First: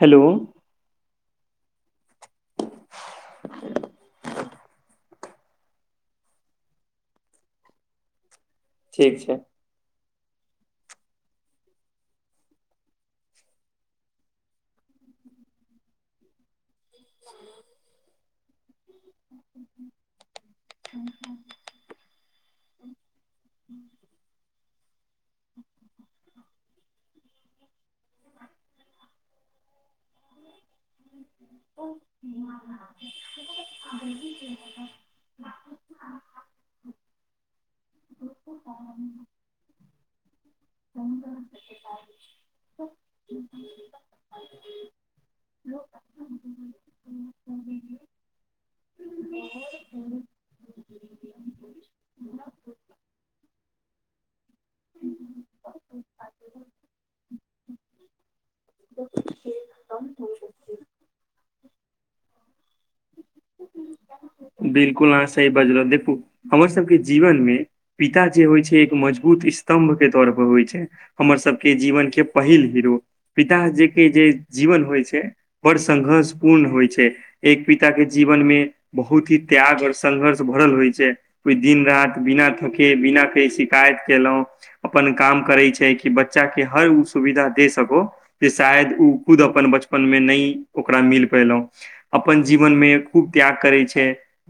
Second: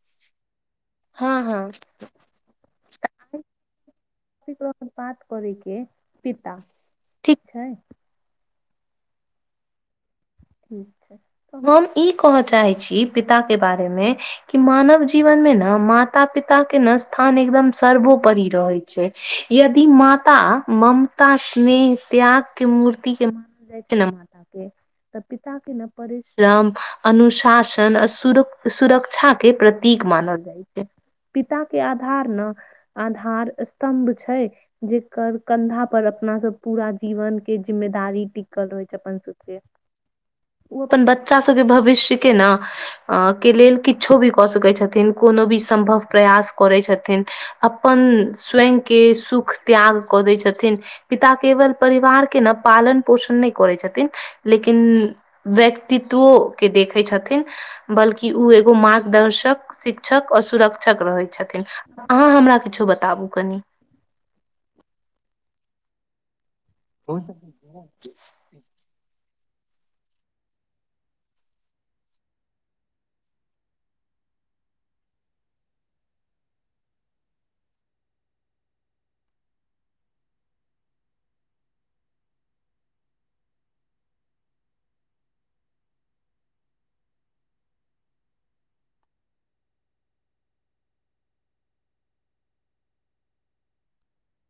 Hello हँ हँ [inaudible] करै के पिता ठीक हय ठीक छै ठीक हम ई कह चाहै छी पिता के बारे मे कि मानव जीवन मे ने मा माता पिता के न स्थान एकदम सर्वोपरि रहै यदि माता ममता स्नेह त्याग के मूर्ति के मानल जाइ छै ने माता के तऽ पिता के न परिश्रम अनुशासन आ सुरो सुरक्षा के प्रतीक मानल जाइ छै पिता के आधार न आधार स्तम्भ छै। जेकर कन्धा पर अपना सब पूरा जीवन के जिम्मेदारी टिकल रहै छै अपन सब के ओ अपन बच्चा सब के भविष्य के न अ के लेल किछो भी कऽ सकै छथिन कोनो भी सम्भव प्रयास करै छथिन अपन स्वयं के सुख त्याग कऽ दै छथिन। पिता केवल परिवार के न पालन पोषण नै करै छथिन लेकिन उंम्म व्यक्तित्वो के देखै छथिन। बल्कि उ एगो मार्गदर्शक शिक्षक और सुरक्षक रहै छथिन। अहाँ हमरा किछो बताबू कनी। बिल्कुल अहाँ सही बजलौं देखू हमर सबके जीवन मे पिता जे होइ छै एक मजबूत स्तम्भ के तौर पर होय छै हमर सब के जीवन के पहिल हीरो पिताह जे के जे जीवन होइ छै बड़ संघर्ष पूर्ण होइ छै एक पिता के जीवन मे बहुत ही त्याग और संघर्ष भरल होइ छै कोय दिन राति बिना थके बिना कहे शिकायत केलौं अपन काम करै छय कि बच्चा के हर उ सुविधा दे सको जे शायद उ खुद अपन बचपन मे नै ओकरा मिल पयलौ अपन जीवन मे खूब त्याग करै छै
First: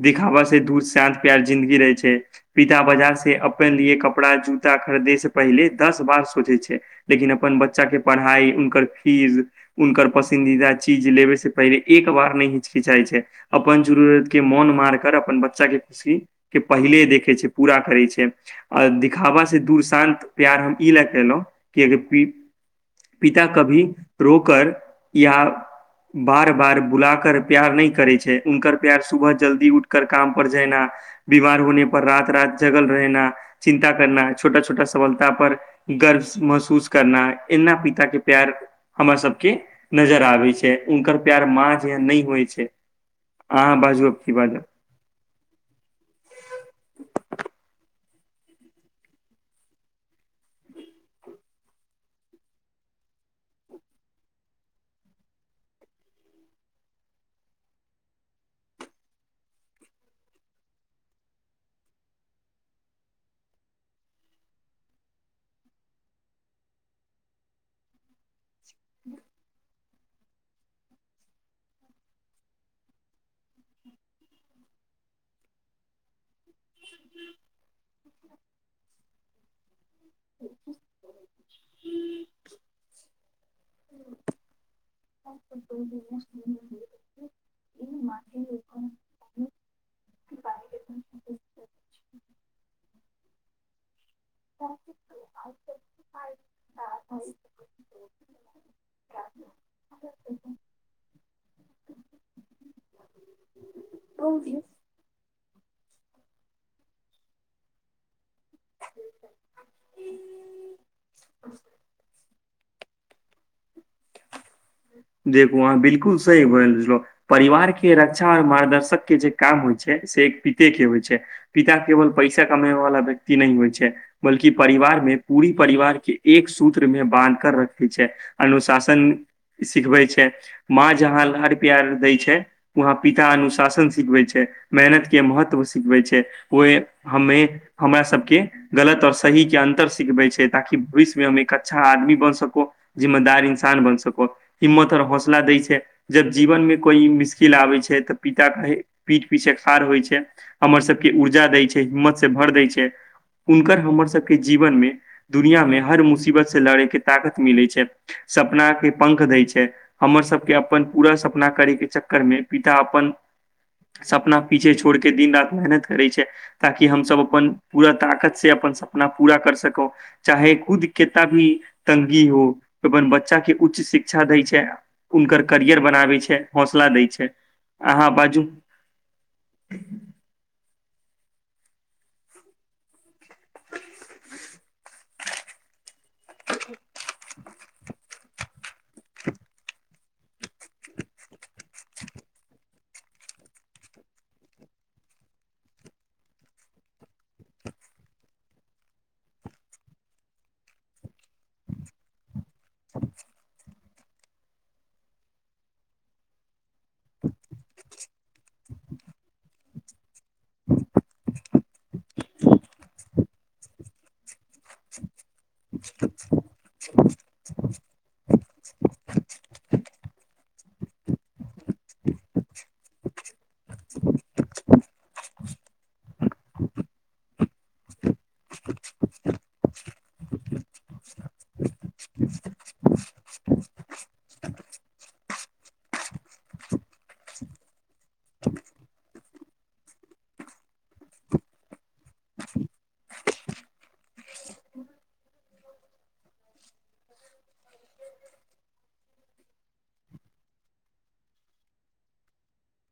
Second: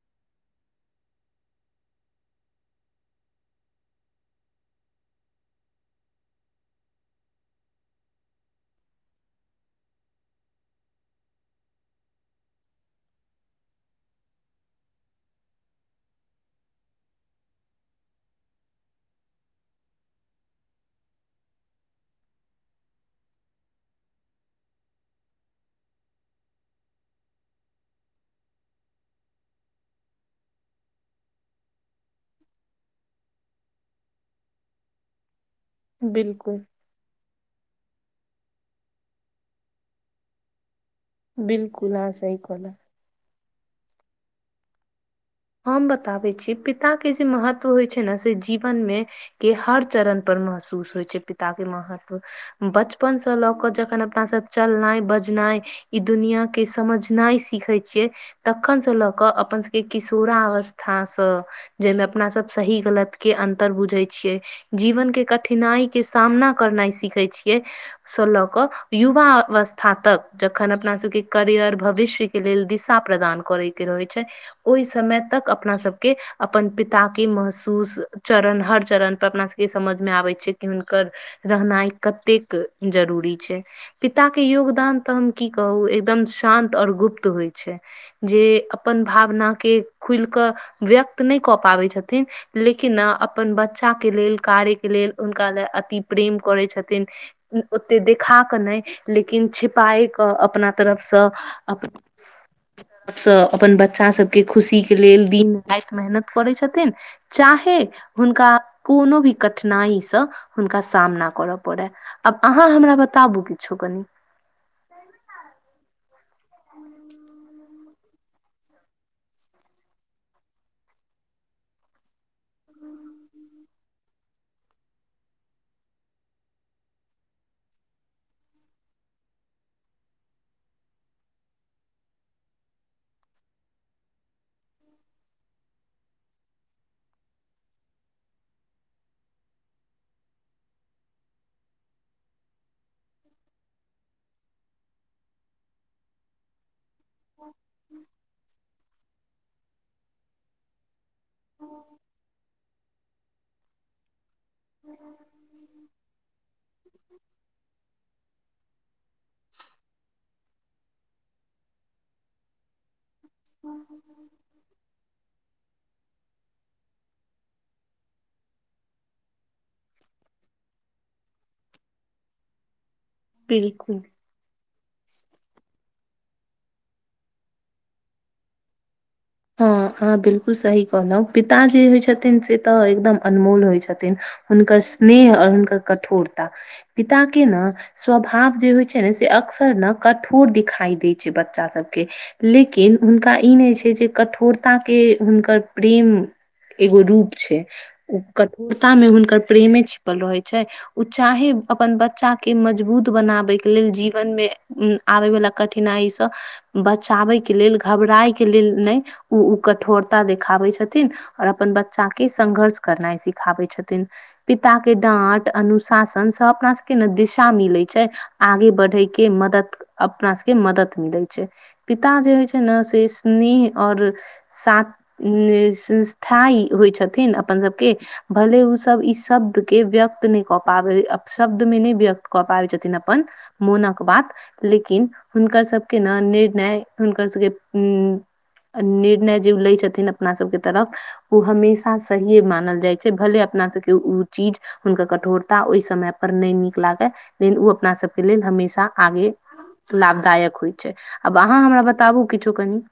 देखाबा से दूध शाँझ प्यार जिन्दगी रहै छै पिता बाजार से अपन लिये कपड़ा जूता खरीदे से पहिले दस बार सोचै छै लेकिन अपन बच्चाके पढ़ाइ उनकर फीस उनकर पसन्दीदा चीज लेबै से पहिले एक बार नहि हिचिचाइ छै अपन जूरूरत के मन मारकर अपन बच्चा के खुशी के पहिले देखे छै पूरा करै छै आ दिखाबा से दूर शान्त प्यार हम ई लए केलहुँं कि अगर पिता कभी रोकर प्यार बार बार बुला कर प्यार नै करे छै उनकर प्यार सुबह जल्दी उठकर काम पर जैना बीमार होने पर रात रात जगल रहेना चिन्ता करना छोटा छोटा सफलता पर ई गर्वस् बिल्कुल महसूस करना एना पित के प्यार हमरा सब के नजर आबे छै उनकर प्यार माँ बिल्कुल जेहन अहाँ नै सही होइ कहलौं छै अहाँ बाजू आब की बाजब हम बताबै छी पिताके जे महत्व होइ छै ने से जीवनमे कि हर चरण पर महसूस होइ छै पिता के महत्व बचपनस लऽ कऽ जखन अपना सब चलनाइ बजनाइ ई दुनिया के समझनाइ सीखै छियै तखन स लऽ क अपन सबके कि पूरा अवस्था स जेहन अपना सब सही गलत के अंतर बुझै छियै जीवन के कठिनाइ के सामना करनाइ सिखै छियै स लक युवा अवस् था तक जखन अपना सब के करियर भविष्य के लेल दिशा प्रदान करै के रहय छै ओई समय तक अपना सबके अपन पिता के महसूस चरण हर चरण पर अपना सबके ई समझ मे आबै छै कि हुनकर रहनाइ कतेक जरूरी छै पिता के योगदान तऽ हम की कहू एकदम शान्त आओर गुप्त होइ छै जे अपन भावनाके खुलि कऽ व्यक्त नहि कऽ पाबै छथिन लेकिन अपन बच्चा बच्चा के लेल कार्य के लेल हुनका लए अति प्रेम करै छथिन ओते देखा कऽ नहि लेकिन छिपाए क अपना तरफसँ अपन स अपन बच्चा सबके खुशी के लेल दिन राति मेहनत करै छथिन चाहे हुनका कोनो भी कठिनाईसँ हुनका सामना करय पड़य आब आहाँ हमरा बताबु किछो कनि देखू अहाँ बिलकुल सही बजलौं परिवार के रक्षा और मार्गदर्शक के जे काम होइ छै से एक पिते के होइ छै पिता केवल पैसा कमेवे वला व्यक्त नहि होइ छै बल्कि परिवार मे पूरी परिवार के एक सूत्र मे बान्ध कर रखै छै अनुशासन सिखबै छै माँ जहाँ लार प्यार दै छै वहाँ पिता अनुशासन सिखबै छै मेहनत के महत्व सिखबै छै ओहि हमे हमरा सबके गलत आओर सही के अन्तर सिखबै छै ताकि भविष्यमे हम एक अच्छा आदमी बन सको जिम्मेदार इन्सान बन सको हिम्मत आओर हौसला दै छै जब जीवन मे कोइ मुश्किल आबै छै तऽ पिता कहे पीठ पीछे खाड़ होइ छै हमर सबके ऊर्जा दै छै हिम्मत से भर दै छै हुनकर हमर सबके जीवन मे दुनियामे हर मुसीबत से लड़ेके ताकत मिलैत छै सपना के पंख दै छै हमर सबके अपन पूरा सपना करै के चक्कर मे पिता अपन सपना पीछे छोड़के दिन रात मेहनत करै करै छै ताकि हम सभ अपन पूरा ताकत से अपन सपना पूरा कर सकू चाहे खुद केतना भी तंगी हो अपन बच्चा के उच्च बिल्कुल शिक्षा दै छै हुनकर करियर बनाबै छै हौसला दै छै। अहाँ बाजू हँ अहाँ बिलकुल सही कहलहुँ पिता जे होइ छथिन से त एकदम अनमोल होइ छथिन हुनकर स्नेह अओर हुनकर कठोरता पिता के ने स्वभाव जे होइ छै छने से अक्सर कठोर दिखाई दै छै बच्चा सबके लेकिन हुनका ई नहि छै कठोरता के हुनकर प्रेम एगो रूप छै कठोरता मे हुनकर प्रेमे छिपल रहे छै ओ चाहे अपन बच्चा के मजबूत बनाबैके लेल जीवन मे आबे वालला कठिनाइसँ बचाबे के लेल घबराय के लेल न ओ ओ कठोरता देखाबै छथिन आओर अपन बच्चा के संघर्ष करनाइ सिखाबै छथिन पिता के डाँट अनुशासन सँ अपना सबके ने दिशा मिले छै आगे बढ़े के मदद अपना सबके मदद मिलै छै पिता जे होइ छै ने से स्नेह अओर साथ संस्था होइ छथिन अपन सभके‌ भले ऊसभ ई शब्द के व्यक्त नहि क पाबै शब्द मे नहि व्यक्त क पाबै छथिन अपन मोनक बात लेकिन हुनकर सबके ने निर्णय हुनकर सबके उ निर्णय जे लै छथिन अपना सबके तरफ ऊ हमेशा सहिए मानल जाइ छै भले अपना सबके ऊ चीज हुनकर कठोरता ओह समय पर नहि नीक लागय लेकिन ओ अपना सभके लेल हमेशा आगे लाभदायक होइत छै आब अहाँ हमरा बताबू किछो कनि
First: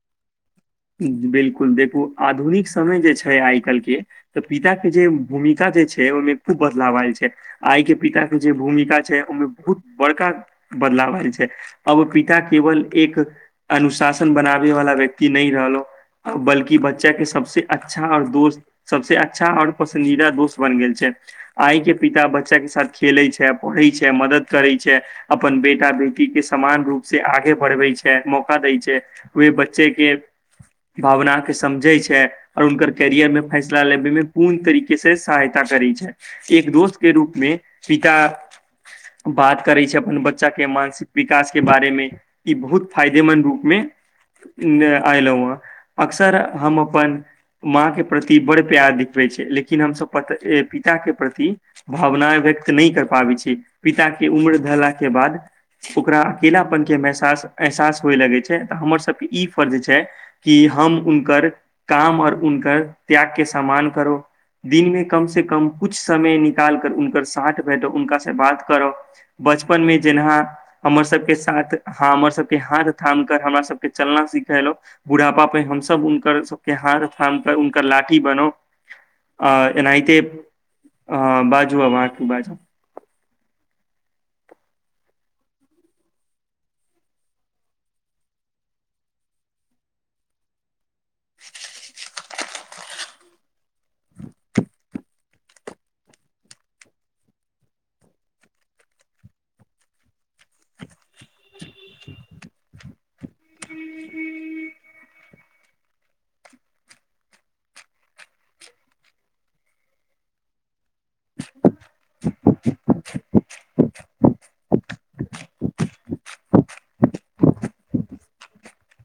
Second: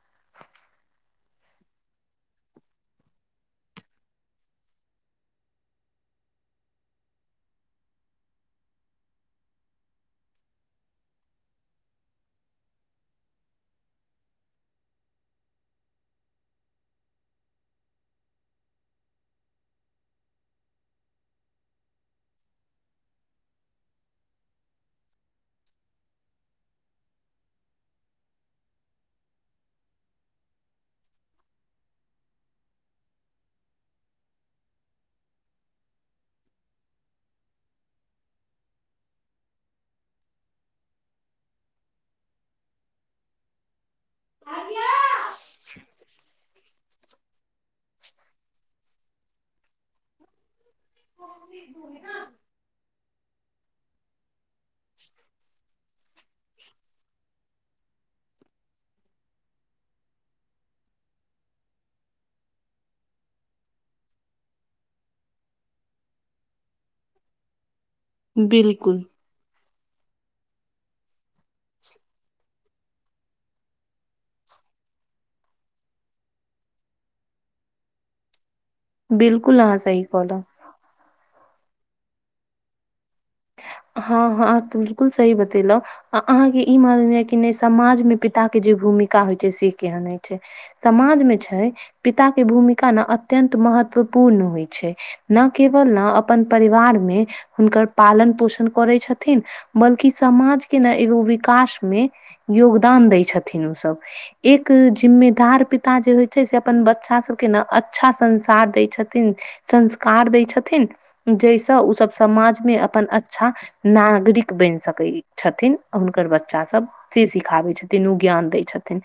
बिलकुल देखू आधुनिक समय जे छै आइ काल्हि के तऽ पिताक के जे भूमिका जे छै ओहिमे खूब बदलाव आयल छै आइ के पिता के जे भूमिका छै ओहिमे बहुत बड़का बदलाव आयल छै अब पिता केवल एक अनुशासन बनाबै वाला व्यक्ति नहि रहलो बल्कि बच्चा के सबस अच्छा आओर दोस्त सबसे अच्छा अओर पसन्दीदा दोस्त बन गेल छैथ आइ के पिता बच्चा के साथ खेले छै पढ़ैत छै मदद करे छै अपन बेटा बेटी के समान रूप से आगे बढ़बै छै मौका दै छै ओहे बच्चे के भावना के समझै छै अओर उनकर कैरियर में फैसला लेबे मे पूर्ण तरीके से सहायता करै छै एक दोस्त के रूपमे पिता बात करै छै अपन बच्चा के मानसिक विकास के बारे मे ई बहुत फायदेमन्द रूपमे। आयलौ हा अक्सर हम। अपन माँ के प्रति बड़ प्यार दिखबै छै लेकिन हमसब प। पिता के प्रति भावनाए व्यक्त नै कर पाबै छि पिता के उम्र धेला के बाद। ओकरा अकेलापन के मेहसास एहसास होए लगै छै त हमर सब के ई फर्ज छै। है कि हम उनकर काम और उनकर त्याग के सम्मान करो। दिनमे कम से कम कुछ समय निकाल कर उनक साथ बैठो उनका से बात करो। बिलकुल बचपनमे जेनाह। हमर सबके साथ ह हमर सबके हाथ थाम कर हमरा सबके चलना सिखेलौ। बूढ़ापा पे हमसभ हुनकर सबके हाथ थाम कर हुनकर लाठी बनौउ। आ बिलकुल अहाँ सही एनाते कहलौं अ बाजू आ अब आहाँ कि बाजब। हँ हँ त बिल्कुल सही बतेलौ। आ अहाँके ई मालू य कि नहि समाजमे पिता के जे भूमिका होइ छै से केहन होइ छै। समाज मे छै पिता के भूमिका न अत्यंत महत्वपूर्ण होइ छै। न केवल न अपन परिवार मे हुनकर पालन पोषण। करै छथिन बल्कि समाज के ने एगो विकास मे। योगदान दै छथिन ओसब एक जिम्मेदार पिता जे होइ छै से अपन बच्चा सबके न अच्छा संसार दै छथिन संस्कार दै छथिन जाहिसँ ओसब समाजमे अपन अच्छा नागरिक बनि सकैई छथिन हुनकर बच्चा सब अथि सिखाबै छथिन ओ ज्ञान दै छथिन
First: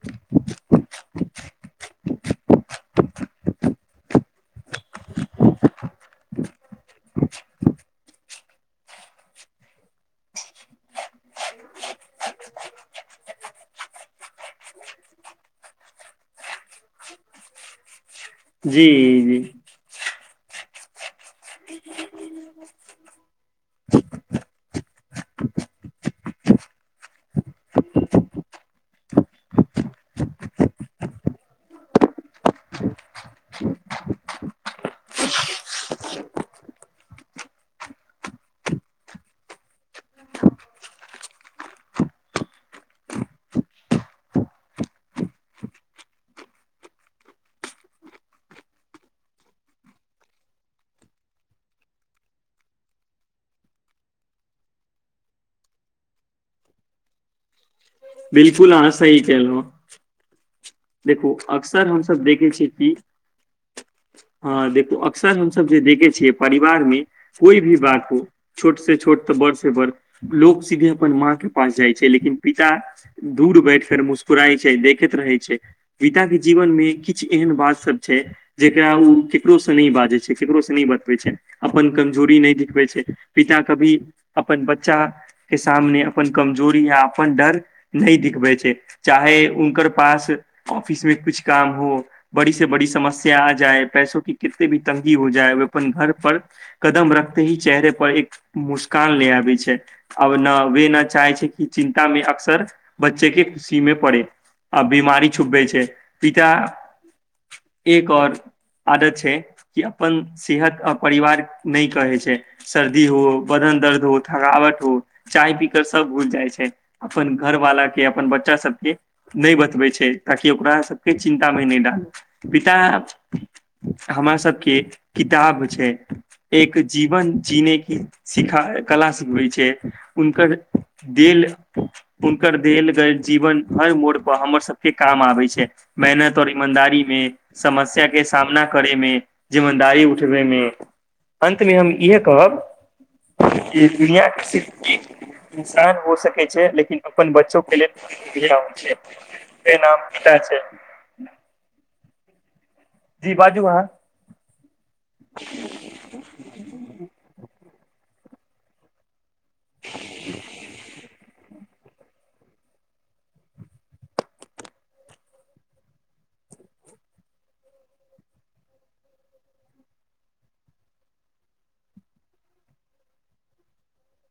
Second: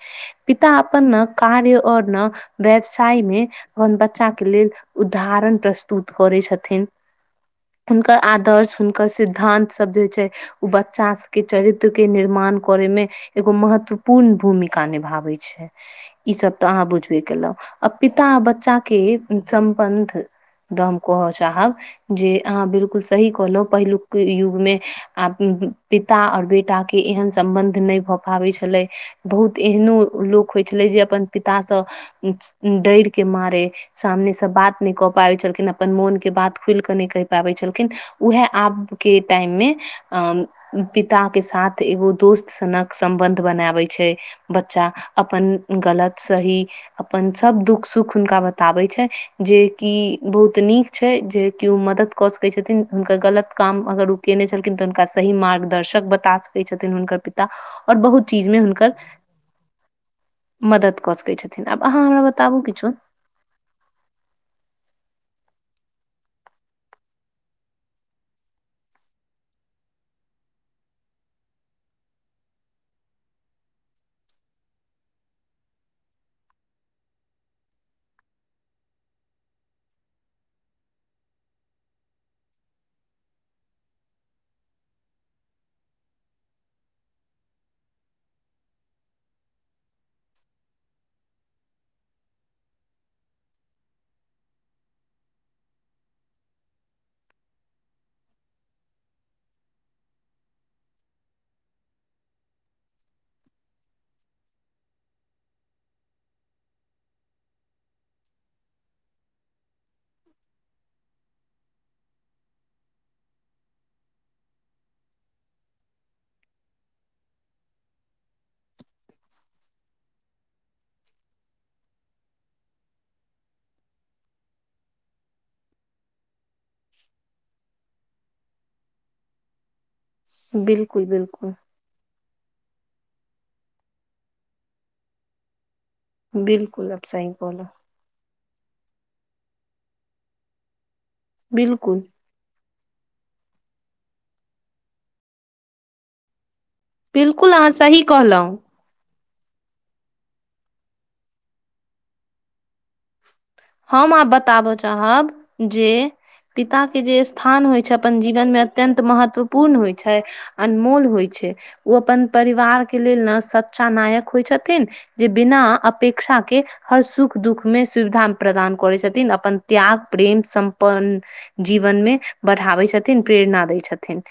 पिता अपन न कार्य और न व्यवसाय मे अपन बच्चा के लेल उद्धारण प्रस्तुत करै छथिन हुनकर आदर्श हुनकर सिद्धान्त सब जे होय छै ओ बच्चा सबके चरित्र के निर्माण कोरै मे एगो महत्वपूर्ण भूमिका निभाबै छै ई सब तऽ अहाँ बुझबे केलौं आ पिता बच्चा जी के जी चम बंध द हम कहऽ चाहब जे अहाँ बिलकुल सही कहलौ पहिलुक के युगमे आ पिता आ बेटा के एहन सम्बन्ध नहि भऽ पाबै छलै बहुत एहनो लोक होइ छलै जे अपन पितासँ डैर के मारे सामने स बात नइ कऽ पाबै छलखिन अपन मोन के बात खुलि कऽ नै कहि पाबै छलखिन उएह आब के टाइम मे अ पिता के साथ एगो दोस्त सनक सम्बन्ध बनाबै छै बच्चा अपन गलत सही अपन सब दुःख सुख हुनका बताबै छै जेकि बहुत नीक छै जे केओ मदद कऽ सकै छथिन हुनकर गलत काम अगर ओ केने छलखिन तऽ हुनका सही मार्गदर्शक बता सकैत छथिन हुनकर पित ता और बहुत चीजमे बिलकुल अहाँ हुनकर सही केलहुँ मदद कऽ देखू सकै छथिन अक्सर आब अहाँ हमसभ हमरा देखै बताबू छियै कि किछो हँ देखू अक्सर हमसब जे देखै छियै जे परिवार मे कोइ भी बात हो छोट से छोट तऽ बड़ से बड़ लोक सीधे अपन माँ के पास जाइ छै लेकिन पिता दूर बैठ कर मुस्कुराइ छै देखैत रहै छै गीता के जीवन मे किछु एहन बात सब छै जेकरा ओ केकरोसँ नहि बाजै छै केकरोसँ नै बतबै छै अपन कमजोरी नै दिखबै छै पिता कभी अपन बच्चा के सामने अपन कमजोरी या अपन डर नै दिखबै छै चाहे उनकर पास ऑफिस मे कुछ काम हो बड़ी से बड़ी समस्या आ जाए पैसो के कितनो भी तंगी हो जाए ओ अपन घर पर कदम रखते ही चेहरे पर एक मुस्कान लै आबै छै अब न वे न चाहे छै कि चिन्ता मे अक्सर बच्चे के खुशी मे पड़े आ बीमारी छुपबै छै पिटा एक और आदत छै कि अपन सेहत आ परिवार नै कहै छै सर्दी हो बदन दर्द हो थकावट हो चाय पी कर सब भुइल जाइ छै अपन घरवाला के अपन बच्चा सबके नै बतबै छै ताकि ओकरा सबके चिन्ता मे नै डाल पिटा हमरा सबके किताब छै एक जीवन जीने कि सिखा कला सिखबै छै उनकर बिल्कुल देल बिल्कुल उनकर देल गैल जीवन हर मोड़ प हमर सबके काम आबै छै मेहनत और बिल्कुल ईमानदारी आब मे सही कहलहुँ समस्या के सामना करै मे जिमेदारी उठबै मे अन्तमे हम बिल्कुल इहे कहब कि दुनिया सिर्फ ईक इन्सान हो सकै छै लेकिन अपन बिल्कुल बच्चो अहाँ के सही कहलहुँ लेल छै नाम पित छै [unintelligible] जी बाजू अहाँ हम आब बताबऽ चाहब जे पिताके जे स्थान होइ छैय अपन जीवनमे अत्यंत महत्व पून होइ छैय अनमोल होइ छैय ओ अपन परिवारके लेल न सच्चा नायक होइ छथिन जे बिनाऽ अपेक्षा के हर सुख दुख मे सुविधा प्रदान कोरै छथिन अपन त्याग प्रेम समपन जीवनमे बढ़ाबै छथिन प्रेरणा दैय छथिन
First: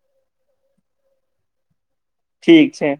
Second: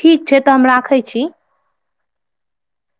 ठीक छै तऽ हम राखै छी। ठीक छैय